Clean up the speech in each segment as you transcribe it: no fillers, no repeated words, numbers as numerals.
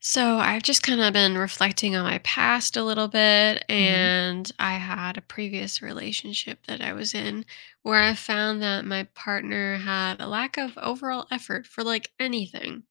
So I've just kind of been reflecting on my past a little bit, Mhm. and I had a previous relationship that I was in where I found that my partner had a lack of overall effort for like anything.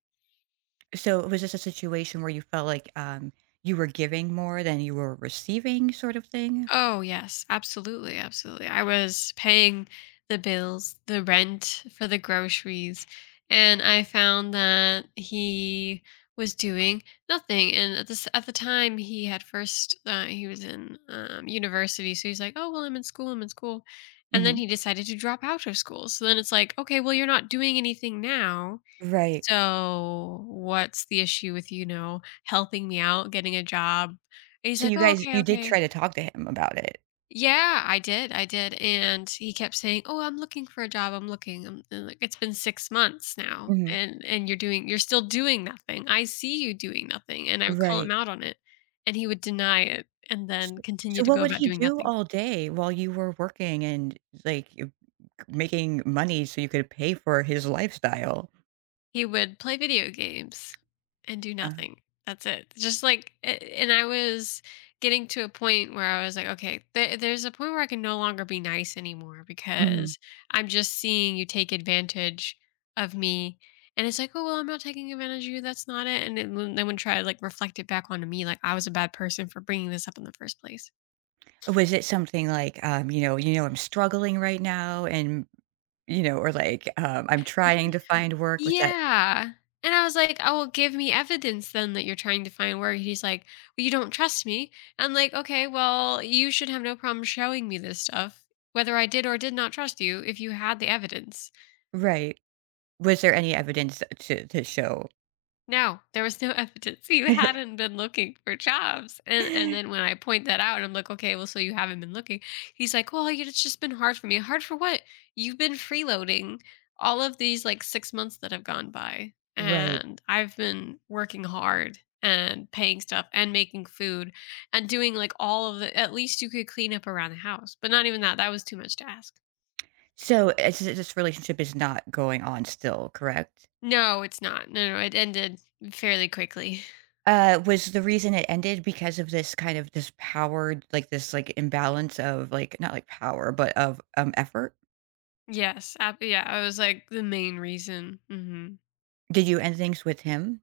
So was this a situation where you felt like you were giving more than you were receiving, sort of thing? Oh, yes, absolutely, absolutely. I was paying the bills, the rent for the groceries, and I found that he was doing nothing. And at this at the time, he had first he was in university, so he's like, "Oh, well, I'm in school," and then Hmm. he decided to drop out of school. So then it's like, okay, well, you're not doing anything now. Right. So what's the issue with helping me out, getting a job? And he's So like, you "Oh, guys, okay, you did try okay." to talk to him about it. Yeah, I did. I did. And he kept saying, "Oh, I'm looking for a job. I'm looking." And, like it's been 6 months now Hmm. and you're still doing nothing. I see you doing nothing. And I would call Right. him out on it and he would deny it and then S- continue So to what go would about he doing do nothing. all day while you were working and like you- making money so you could pay for his lifestyle? He would play video games and do Uh, nothing. That's it. And I was getting to a point where I was like, okay, there's a point where I can no longer be nice anymore hmm. because I'm just seeing you take advantage of me. And it's like, oh well, I'm not taking advantage of you. That's not it. And then would try to like reflect it back onto me, like I was a bad person for bringing this up in the first place. Was it something like, I'm struggling right now, and or like, I'm trying to find work? Was that Yeah. And I was like, "Oh, well, give me evidence then that you're trying to find work." He's like, "Well, you don't trust me." I'm like, "Okay, well, you should have no problem showing me this stuff, whether I did or did not trust you, if you had the evidence." right? Was there any evidence to show? No, there was no evidence. You hadn't been looking for jobs. And then when I point that out, I'm like, okay, well, so you haven't been looking. He's like, well, it's just been hard for me. Hard for what? You've been freeloading all of these like 6 months that have gone by. Right. And I've been working hard and paying stuff and making food and doing like all of the, at least you could clean up around the house. But not even that. That was too much to ask. So, it's this relationship is not going on still, correct? No, it's not. No, no, it ended fairly quickly. Was the reason it ended because of this kind of this power like, this, like, imbalance of, like not, like, power, but of, effort? Yes, yeah, I was like the main reason. Hmm. Did you end things with him?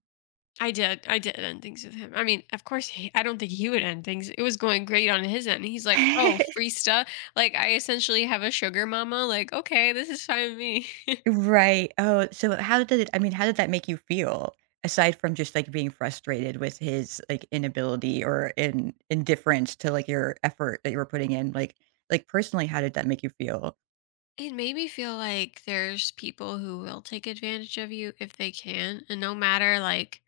I did end things with him. I mean, of course, I don't think he would end things. It was going great on his end. He's like, "Oh, free stuff." Like I essentially have a sugar mama. Like, okay, this is fine with me. Right. Oh, so how did it, I mean, how did that make you feel? Aside from just, like, being frustrated with his, like, inability or in indifference to, like, your effort that you were putting in, like, personally, how did that make you feel? It made me feel like there's people who will take advantage of you if they can, and no matter like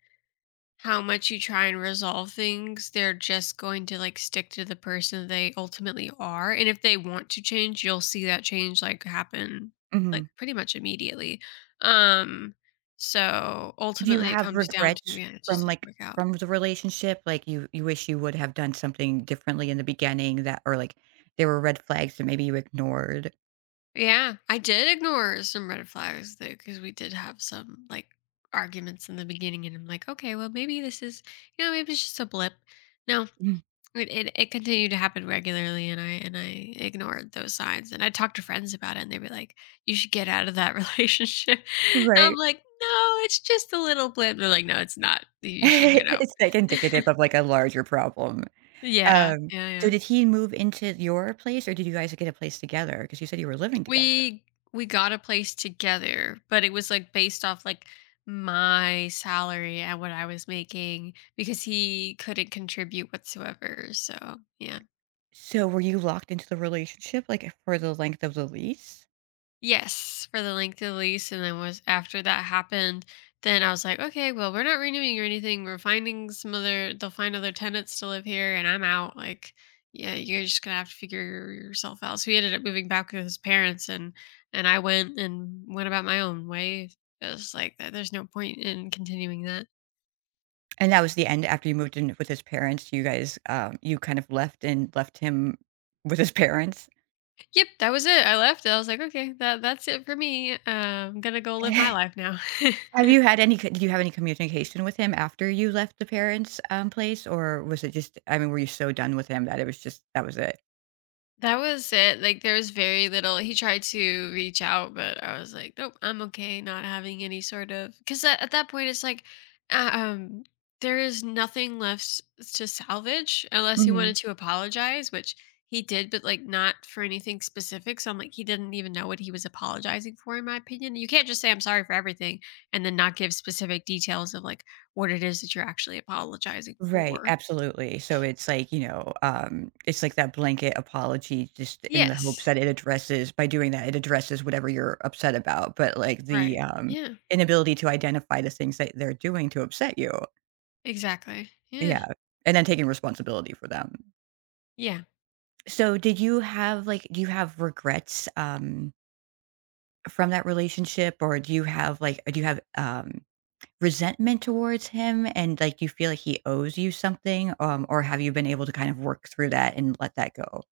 how much you try and resolve things, they're just going to like stick to the person they ultimately are. And if they want to change, you'll see that change like happen like Mhm. pretty much immediately. Um so Do you ultimately it have comes down to regrets yeah, it just from, doesn't like work out. from the relationship? Like, you wish you would have done something differently in the beginning that or, like, there were red flags that maybe you ignored? Yeah, I did ignore some red flags though because we did have some like arguments in the beginning and I'm like, okay, well maybe this is maybe it's just a blip. No, Mhm. it continued to happen regularly, and I ignored those signs, and I talked to friends about it, and they were like, "You should get out of that relationship." And I'm Right. like, "No, it's just a little blip." They're like, "No, it's not. You should get out." It's, like, indicative of, like, a larger problem. Yeah, Um, yeah, so yeah. did he move into your place, or did you guys get a place together? Because you said you were living together. We we got a place together, but it was like based off like my salary and what I was making because he couldn't contribute whatsoever. So yeah. So were you locked into the relationship, like, for the length of the lease? Yes, for the length of the lease, and then was after that happened, then I was like, "Okay, well, we're not renewing or anything. We're finding some other they'll find other tenants to live here, and I'm out." Like, "Yeah, you're just gonna have to figure yourself out." So he ended up moving back with his parents, and I went about my own way. I was like, "There's no point in continuing that." And that was the end, after you moved in with his parents, you guys, you kind of left and left him with his parents? Yep, that was it. I left. I was like, "Okay, that's it for me. I'm gonna go live my life now." Have you had any co did you have any communication with him after you left the parents', place, or was it just, I mean, were you so done with him that it was just that was it? That was it. Like there was very little. He tried to reach out, but I was like, nope, I'm okay. Not having any sort of because at that point it's like, uh, um, there is nothing left to salvage unless he Mhm. wanted to apologize, which he did, but like not for anything specific. So I'm like, he didn't even know what he was apologizing for, in my opinion. You can't just say I'm sorry for everything and then not give specific details of like what it is that you're actually apologizing Right, for. absolutely. So it's like, you know, it's like that blanket apology just in the hopes Yes. that it addresses by doing that, it addresses whatever you're upset about, but like the Right. um Yeah. inability to identify the things that they're doing to upset you. Exactly. Yeah. Yeah. And then taking responsibility for them. Yeah. So did you have like do you have regrets from that relationship or do you have like do you have resentment towards him and like you feel like he owes you something? Or have you been able to kind of work through that and let that go?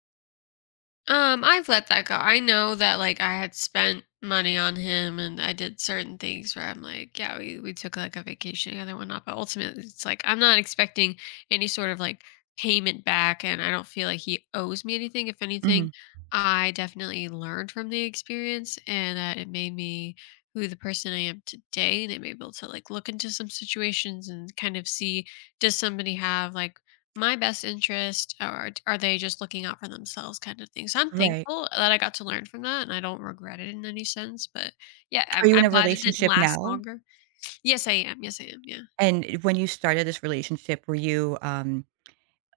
I've let that go. I know that like I had spent money on him and I did certain things where I'm like, yeah, we took like a vacation together and whatnot, but ultimately it's like I'm not expecting any sort of like payment back and I don't feel like he owes me anything. If Mhm. anything, I definitely learned from the experience and that it made me who the person I am today and I'm able to like look into some situations and kind of see does somebody have like my best interest or are they just looking out for themselves kind of thing, so I'm Right. thankful that I got to learn from that and I don't regret it in any sense, but yeah, Are i'm, you in I'm a glad it didn't relationship last now? longer. Yes, I am. Yes, I am. Yeah. And when you started this relationship, were you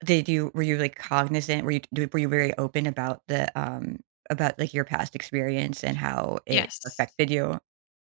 did you were you, like, cognizant? Were you d were you very open about the, about, like, your past experience and how it Yes. affected you?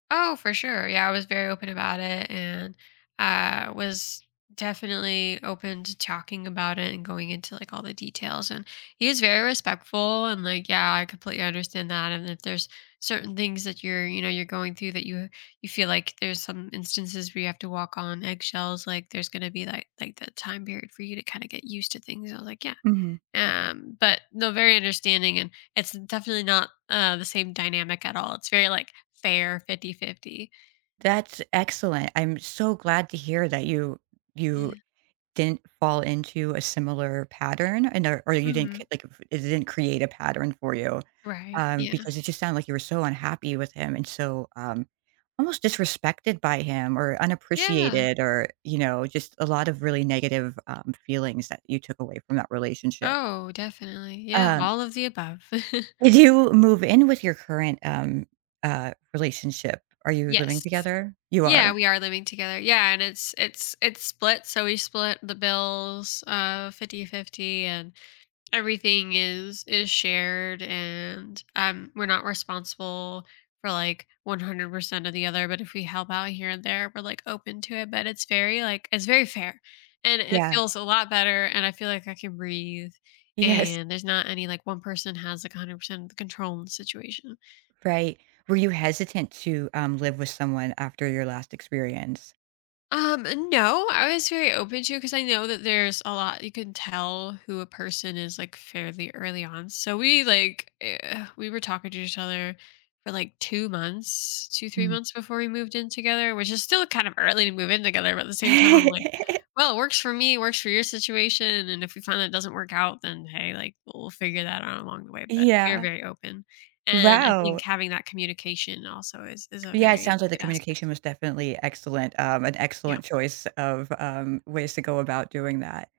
Oh, for sure. Yeah, I was very open about it and was definitely open to talking about it and going into like all the details. And he was very respectful and like, yeah, I completely understand that. And if there's certain things that you're going through that you feel like there's some instances where you have to walk on eggshells, like there's gonna be like the time period for you to kind of get used to things. I was like, yeah, Mhm. But no, very understanding, and it's definitely not the same dynamic at all, it's very like fair 50 50. That's excellent. I'm so glad to hear that you Yeah. didn't fall into a similar pattern and or you didn't c Hmm. like, it didn't create a pattern for you. Right. Yeah. Because it just sounded like you were so unhappy with him and so, almost disrespected by him or Yeah. unappreciated or, you know, just a lot of really negative, feelings that you took away from that relationship. Oh, definitely. Yeah, Um, all of the above. did you move in with your current, relationship? Are you living Yes. together? You Yeah, are? we are living together, yeah, and it's split, so we split the bills 50 50, and everything is shared, and we're not responsible for like 100% of the other, but if we help out here and there, we're like open to it, but it's very fair, and it Yeah. feels a lot better, and I feel like I can breathe, Yes. and there's not any like one person has like 100% of the control in the situation. Right. Were you hesitant to, live with someone after your last experience? Um, no, I was very open to because I know that there's a lot you can tell who a person is like fairly early on. So we were talking to each other for like 2 months, two three Mm. months before we moved in together, which is still kind of early to move in together. But at the same time, I'm like, well, it works for me, it works for your situation, and if we find that it doesn't work out, then hey, like we'll figure that out along the way. But we are Yeah. very open, and I think Wow. having that communication also is a Yeah, it very sounds like the good communication aspect. was definitely excellent, an Yeah. excellent choice of, ways to go about doing that.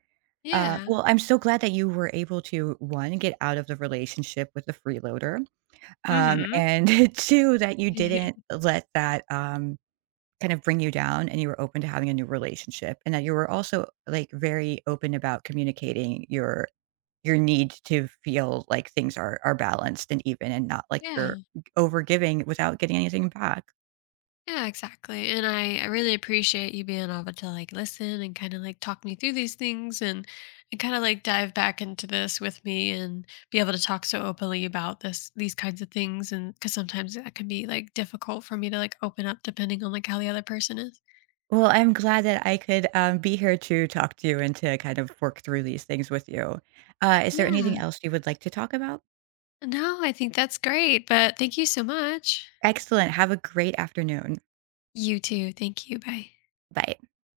Yeah. Well, I'm so glad that you were able to, one, get out of the relationship with the freeloader, Mm-hmm. and two, that you didn't let that, kind of bring you down and you were open to having a new relationship, and that you were also, like, very open about communicating your need to feel like things are balanced and even and not like you're Yeah. over giving without getting anything back. Yeah, exactly. And I really appreciate you being able to like listen and kind of like talk me through these things, and kind of like dive back into this with me and be able to talk so openly about this, these kinds of things. And cause sometimes that can be like difficult for me to like open up depending on like how the other person is. Well, I'm glad that I could be here to talk to you and to kind of work through these things with you. Is there anything Yeah. else you would like to talk about? No, I think that's great. But thank you so much. Excellent. Have a great afternoon. You too. Thank you. Bye. Bye.